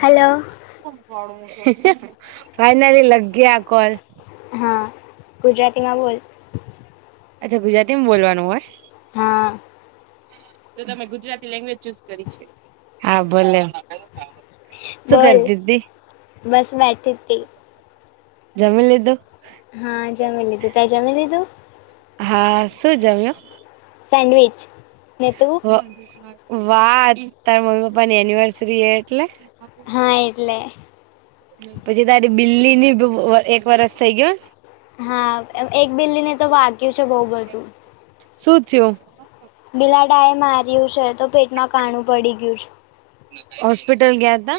Hello finally લગ ગયા call. હા ગુજરાતીમાં બોલ. અચ્છા ગુજરાતી બોલવાનું હોય. હા તો તમે ગુજરાતી લેંગ્વેજ ચુઝ કરી છે હા ભલે શું બોલ કરતી તી બસ બેઠી તી જમી લીધું હા જમી લીધું તે જમી લીધું હા શું જમ્યો. સેન્ડવીચ ને તું. વા વાહ તારા મમ્મી પપ્પાની એનિવર્સરી હે એટલે. હા એટલે. પછી તારી બિલ્લી ની બ એક વર્ષ થઈ ગયો. હા એ એક બિલ્લી ને તો વાગ્યું છે બહુ બધું. શું થયું. બિલાડા એ માર્યું છે તો પેટમાં કાણું પડી ગયું છે. હોસ્પિટલ ગયા તા.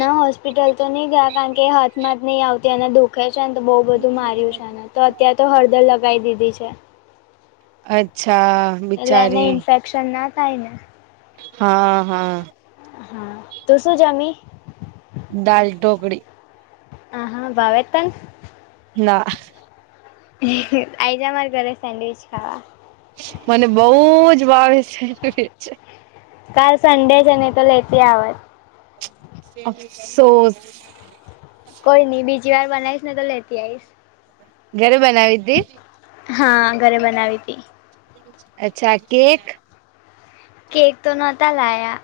ના હોસ્પિટલ તો નહી ગયા કારણ કે હાથમાંત નહી આવતી અને દુઃખ દુઃખે છે ને તો બો બધું માર્યું છે ને તો અત્યારે તો હળદર લગાવી દીધી છે. અચ્છા બિચારી સન્ના તાઈ ને હા હા. હા તું શું જમી. દાલ ઢોકરી આ હા ભાવે એ તન ના. હે એ આઈજ માર ઘરે સેન્ડવિચ ખાવા. મને બહુ જ વાર [unintelligible] છે. કાલ સંડે છે ને તો લેતી આવાજ અફસોસ કોઈ નઈ બીજી વાર બનાઈશ ને તો લેતી આઈશ. ઘરે બનાવી હિતી. હા ઘરે બનાવી હિતી. અચ્છા કેક. કેક તો નોતા લાયા.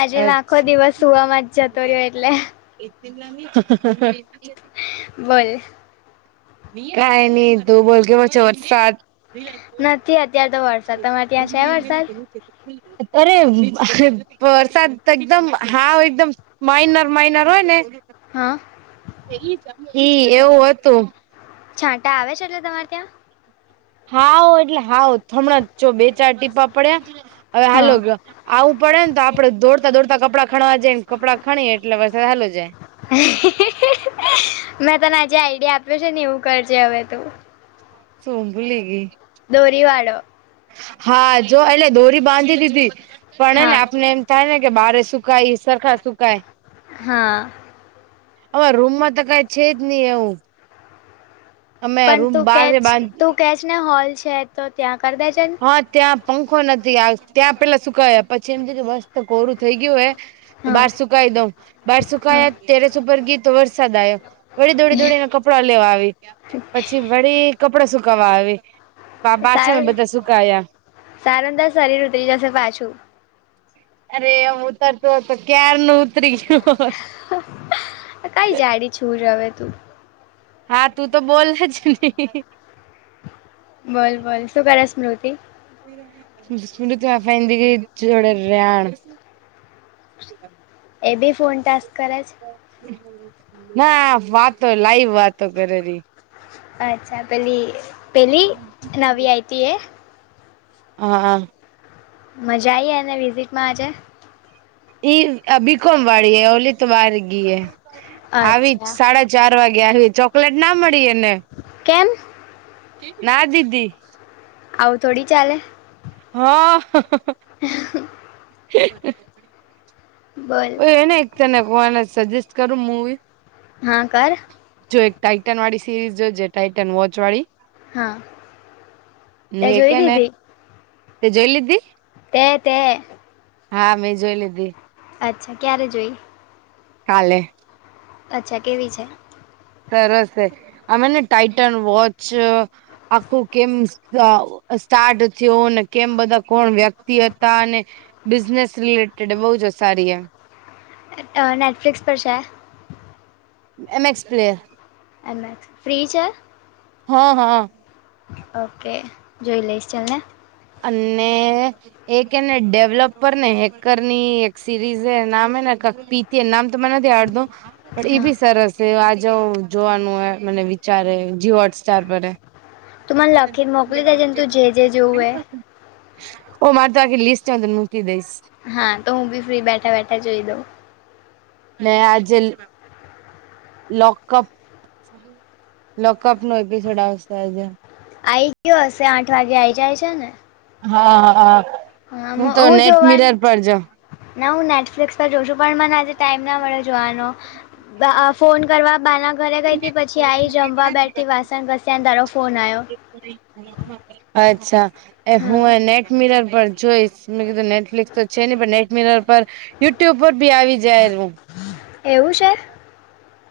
આજે મેં આખો દિવસ સુવામાં જ જતો રહ્યો એટલે. [unintelligible] હા, હા, હા. બોલ. કઈ નહી તું બોલ કેવો છે વરસાદ. નથી અત્યારે તો વરસાદ તમારે ત્યાં છે વરસાદ. અરે હ વરસાદ તો એકદમ હા ઓ એકદમ માઇનર માઇનર હોય ને હા. ઈ એવું હોતું. છાંટા આવે છે એટલે તમારે ત્યાં. હવ એટલે હવ હમણાં જ ચો બે ચાર ટીપા પડ્યા હવે હાલો હા ગ આવું પડે ને તો આપડે દોડતા દોડતા કપડાં ખણવા જઈએ ને કપડાં ખણીએ એટલે વરસાદ હાલ્યો જાય. [unintelligible] મેં તને અ જે આઈડિયા આપ્યો છે ને એવું કરજે હવે તું. સો હું ભૂલી ગઈ. દોરી વાળો. હા જો એટલે દોરી બાંધી દીધી પણ ને હા ને આપણે થાય ને કે બારે સુકાય સરખા સુકાય હા. અમારા રૂમ માં તો કઈ છે જ ની એવું. અમે પણ રૂમ તું બાર કેચ બાંધ તું કેચ ને હોલ છે તો ત્યાં કર દે જે હ ત્યાં પંખો નથી આવ ત્યાં પેલા સુકયા પછી એમ છે કે મસ્ત તો કોરું થઈ ગયું હે. તો હા બાર સુકાઈ દઉં બાર હા સુકાયા તેરસ ઉપર ગઈ તો વરસાદ આવ્યો. વળી દોડી દોડીને કપડા લેવા આવી પછી વળી કપડા સુકવા આવી. પાછામાં સારું બધા સુકાયા તારુ શરીરઋતરી જશે પાછું અરે એમ ઉતરતું હોય તો ક્યાર નુ ઉતરી ગયું કઈ જાડી છું રવે તું હા તું તો બોલ જ નહી બોલ બોલ શું કરે સ્મૃતિ [inaudible] સુનિતા ફઈ જોડે રયાણ એ બી ફોન ટટેસ્ક કરે છે. ના વાતો લાઈવ વાતો કરેલી અચ્છા પહેલી હા મજા આઈએ ને વિઝિટમાં આજે ઈ બીકમ વાળી ઓલી તો વાર ગી આવી અચ્છા સાડા ચાર વાગે આવી ચોકલેટ ના મળીએને કેમ ના દીદી આવું થોડી ચાલે હા હ હ બોલ એને એક તને કોને સજેસ્ટ કરું મુવી હા કર જો એક ટાઇટન વાળી સિરીઝ જો જે ટાઇટન વોચ વાળી હા તે ને જોઈ કેને દીધી તે જોઈ લીધી તે તે હા મેં જોઈ લીધી અચ્છા ક્યારે જોઈ કાલે અચ્છા કેવી છે સરસ છે અમે ને ટાાઈટન વોચ આખું કેમ સ્ટાર્ટ થયો અને કેમ બધા કોણ વ્યક્તિ હતા અને બિઝનેસ રિલેટેડ બહુ જ સારી એ નેટફ્લિકસ પર છે MX player M X free છે છે હા હા ઓકે જોઈ લઈશ ચલ ને અને એક એને ડેવલપર ને હેકર ની એક સિરીઝ નામ ને પી તે એ નામ તો મ નથી દ આડ દો પણ એ હા બી સરસ છે આ જા જોવાનું હોય મને વિચારે જી હોટસ્ટાર પરે તું મને લખીને મોકલી દેજને તું જે જે જોવું હો ઓ મારે ત લિસ્ટમાંંદ મૂકી દઈશ હા તો હું બી ફ્રી બેઠા બેઠા જોઈ દઉં મે આજે લોકઅપ લોકઅપ નો એપિસોડ આવશે આજે આ આવી ગયો હશે આઠ વાગે આઈ જાય છે ને હા હા હા હા હું મ- તો નેટ મિરર જોવાનું પર જાઉ ના હું નેટફ્લિક્સ પર જોઉ છું પણ મને આજે ટાઈમ ના મળે જોવાનો ફોન કરવા બાના ઘરે ગઈ હતી પછી આઈ જમવા બેઠી વાસણ ઘસ્યાને તારો ફોન આવ્યો. અચ્છા એ હું હા એ નેટ મિરર પર જોઈશ મેં કીધું નેટફ્લિક્સ તો છે ની પણ નેટમીરર પર યુટ્યુબ પર બી આવી જાયરુ. એવું છે?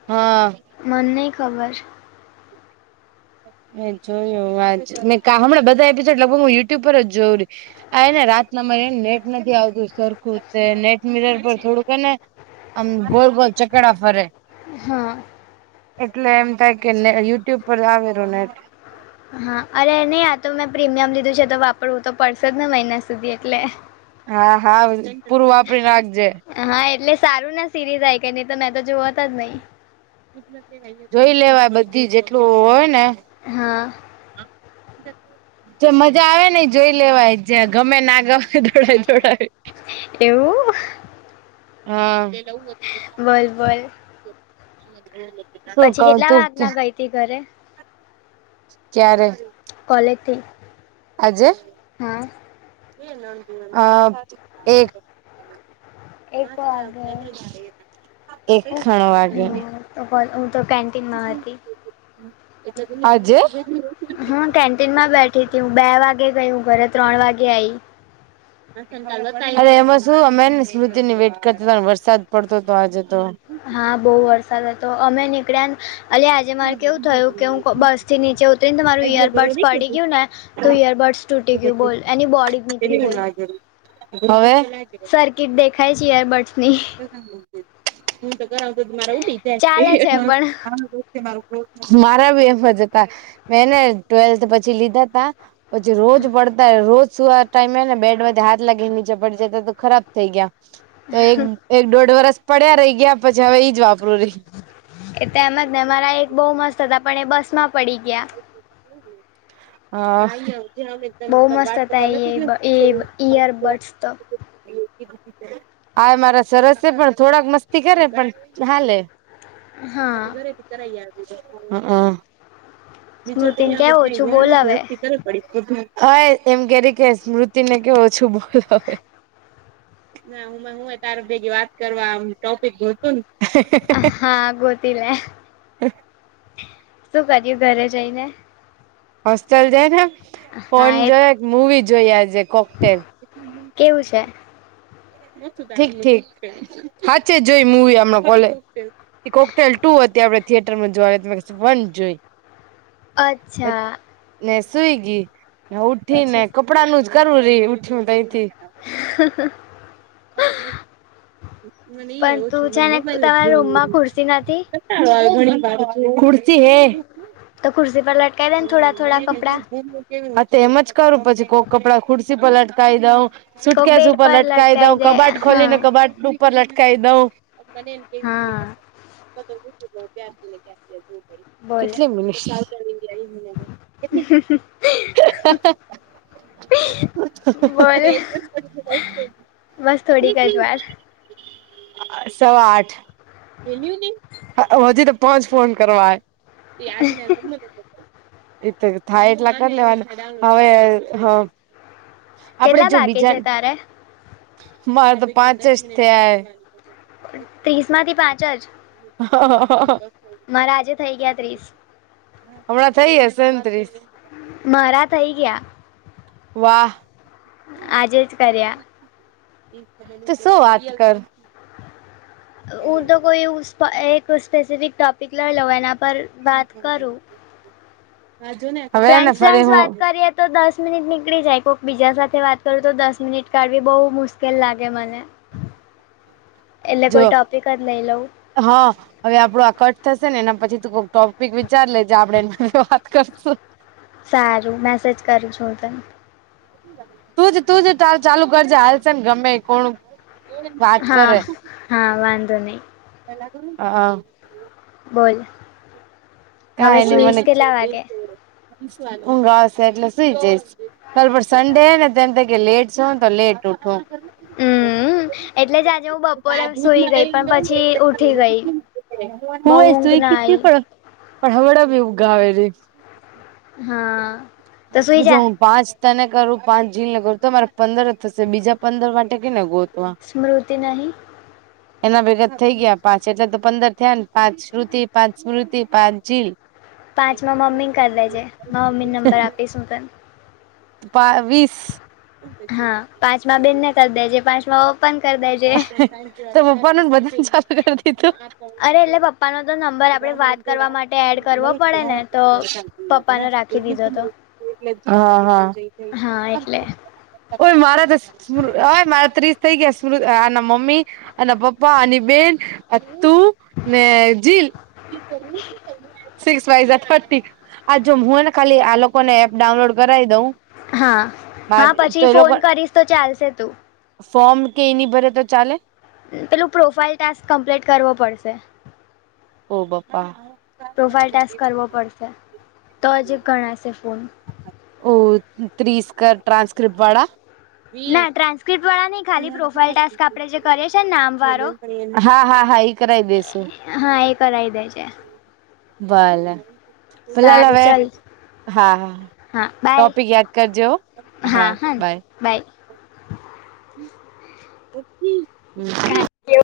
હા મન નહીં ખબર. મેં જોયું વાજ ને કા હમણાં બધા એપિસોડ લગભગ હું યુટ્યુબ પર જ જોઉંરી. આ એને રાતના મને હેને નેટ નથી આવતું સરખું તે નેટ મિરર પર થોડુંક હે ને. આમ ગોલ ગોલ ચકેડા ફરે. હા એટલે એમ થાય કે ને યુટ્યુબ પર આવેરુ નેટ. હા અરે નહી આ તો મેં પ્રીમિયમ લીધું છે તો વાપરવું તો પડશે જ ને મહિના સુધી એટલે. હા હા પૂરું વાપરી નાખજે. હા એટલે સારું ને સિરીઝ આઈ કે નહી તો મેં તો જોવ તજ નહી. જોઈ લેવાય બધી જેટલું હોય ને હા જે મજા આવે ને એ જોઈ લેવાય. જ્યાં ગમે ના ગમે દોડાવી દોડાવીને એવું બોલ બોલ હહ [inaudible] પછી કેટલા વાગના ગઈતી ઘરે? ક્યારે? કોલેજથી આજે? હા અ એક એક વાગે [inaudible] એક હું ખણ વાગે. હું તો કેન્ટીનમાં હતી [inaudible] અજે? હહ કેન્ટીનમાં બેઠીતી હું બે વાગે ગઈ હું ઘરે ત્રણ વાગે આઈ. અરે એમાં શું અમે હે ને સ્મૃતિની વેટ કરતા તા ને વરસાદ પડતો તો આજે તો. હા બહુ વરસાદ હતો અમે નીકળ્યા ન અલી આજે મારે કેવું થયું કે હું બસથી નીચે ઉતરીને તો તમારું ઈયરબડ્સ પડી ગયું ને તો ઈયરબડ્સ તૂટી ગયું બોલ એની બોડી જ નીકળી ગઈ. હવે? સર્કિટ દેખાય છે ઈયરબડ્સની હું તો કરાવુ તો તો મારા ઉડી ચાલે છે પણ જાય [inaudible] મારા બી એમ જ હતા મેં ને ટ્વેલ્થ પછી લીધાતા. પછી રોજ પડતા રોજ સુવા ટાઈમે હે ને બેડમાંથી હાથ લાગીને નીચે પડી જતા તો ખરાબ થઈ ગયા. તો એક એક દોઢ વરસ પડ્યા રહી ગયા પછી હવે ઈજ વાપરુંરી. એ તો એમ જ ને મારા એક બહુ મસ્ત હતા પણ એ બસમાં પડી ગયા. હહ અ [inaudible] બહુ મસ્ત હતા એબ એબ ઈયરબડ્સ તો આય મારા સરસ છે પણ થોડાક મસ્તી કરે પણ હાલે. આ હા તો ઘરેથી કરાઈ આવી [inaudible] હહ અ બીજા ત સ્મૃતિને ઈયા કે આવીને ક્યાં ઓછું ગયા નથી બોલાવે હસ્તી તરત ઓય એમ કેરી કે સ્મૃતિને કે ઓછું બોલ હવે. ના હું માર હું એ તાર ભેગી વાત કરવા આમ ટોપિક ગોતું ન હા ગોતી લે. શું કર્યું ઘરે જઈને? હોસ્ટેલ જઈને હા ફોન એ જોયો, એક મુવી જોઈ આજે કોકટેલ. કેવું છે? ઠીક ઠીક. હાચે જોઈ મુવી હમણાં કોલે કોકટેલ ટુ હતી આપડે થિયેટરમાં જોવા વન જોઈ. અચ્છા. ને સુઈ ગઈ ઉઠી ને પછી કપડાનું જ કરવું રહી ઉઠ્યું તો ત તહીથી. હ. મને ઈ એ પણ તું ઓછું છે મને ને મોબાઈલ જ તમારા રૂમમાં જોવું. ખુરશી નથી વા ઘણી [unintelligible] ખુરશી હે. તો કુર્સી પર લટકા દેને થોડા-થોડા કપડા. હ તે એમજ કરું પછી કોક કપડા ખુરશી પલટકાવી દઉં કોક સુટકેસ બેડ ઉપર પર લટકાઈ દઉ દે કબાટ ખોલી હા ને કબાટ ઉપર લટકાઈ દઉ બ હા. કેટલી મિનિટ. હમહ. બોલ બસ થોડી કજ વાર. અ સવા આઠ પ હજી તો પોચ ફોન કરવા આજ. એ તો થાય એટલા કરી લેવાનું હવે હ. આપડે કેટલા જો બાકી બીજા છે તારે મારે તો પાંચ જ થયા હે. ત્રીસ માંથી પાંચ જ. હા હા હા. મારા આજે થઈ ગયા ત્રીસ. હમણાં થઈ હસે ને ત્રીસ. મારા થઇ ગયા. વાહ. આજે જ કર્યા. તું શું વાત કર. હું તો કોઈ એવુ એક સ્પેસિફિક ટોપિક લઈ લેવ એના પર વાત કરું આ જોને. હવેને ફ્રેન્ડ્સ ફરી ફ્રેન્ડ્સ હું વાત કરીએ તો દસ મિનિટ નીકળી જાય કોક બીજા સાથે વાત કરું તો દસ મિનિટ કાઢવી બહુ મુશ્કેલ લાગે મને. [inaudible] એટલે કોઈ ટોપિક જ લઈ લઉં. હ. હવે આપડું આ કટ થશે ને એના પછી તું કોક ટોપિક વિચાર લેજ આપડે એ વાત કરશું. સારું મેસેજ કરું છું હું તને. તું જ તુંજ ચાલુ કરજે હાલશે ને ગમે કોણ વાત હા કરે હા વાંધો નહીં અ હ. બોલ. હવે કાંઈ નહી સુઈશ કેટલા વાગે મને ઊંઘ આવશે એટલે સુું જઈશ. કાલ પર સન્ડે હે ને તો એમ થાય કે લેટ સૂવું ને તો લેટ ઉઠું. હમ્મ એટલે જ આજે હું બપોરે સુઈ ગઈ પણ પછી ઉઠી ગઈ. બઉ હુંય ઊંઘ સુઈ ના આઈ. ગીતી પણ પણ હવળ ભી ઊંઘ આવેલી. હા. તો સુઈ હું જા જોવ પાંચ તને કરું પાંચ જીલને કરું. તો મારે પંદર જ થશે બીજા પંદર માટે કેને ગોતવા. સ્મૃતિ નહી. [inaudible] એના ભેગા તો થઈ ગયા પાંચ. એટલે તો પંદર થયા ને પાંચ શ્રુતિ, પાંચ સ્મૃતિ, પાંચ જીલ. પાંચ માં મમ્મીને કરી લેજે મા મમ્મીને નંબર આપીશ હું તને. બાવીસ હા પાંચ માં બેનને કર દેજે પાંચ માં ઓપન કરી દેજે તો પપ્પાનું બધા સાફું કરીતી અરે એટલે પપ્પાનો તો નંબર આપણે વાત કરવા માટે એડ કરવો પડે ને તો પપ્પાનો રાખી દીધો તું તો [unintelligible] હા હા હા એટલે ઓય મારાતો સ મારા ત્રીસ થઇ ગયા શે આના મમ્મી, આના પપ્પા, આની બેન તું ને જીલ સિક્સ ફાઇવ ઝા થર્ટી, આ જો હુંને ખાલી આ લોકોને એપ ડાઉનલોડ કરાવી દઉં હા હા તો પછી એ લોકો ફોન કરીશ તો ચાલશે તું ફોર્મ કે એની ભરે તો ચાલે પેલું પ્રોફાાઈલ ટાસ્ક કમ્પ્લીટ કરવો પડશે ઓહ બાપા પ્રોફાઇલ ટેસ્ટ કરવો પડશે તોજ ગણાશે ફોન ઓ ત્રીસકા ટ્રાસક્રિપ્ટ વાળા ના ટ્રાન્સ્ક્રિપ્ટ વાળા નહી, ખાલી પ્રોફાાઈલ ટાસ્ક આપડે જે કરીએ છે નામ વાળો હા હા હા એ કરાઈ દેસુ હા એ કરાઈ દેજે વાલા કલાલ સારું હવે ચલ હા હા [unintelligible] હા બાય ટોપિક યાદ કરજેહો હા બાય બાય [unintelligible]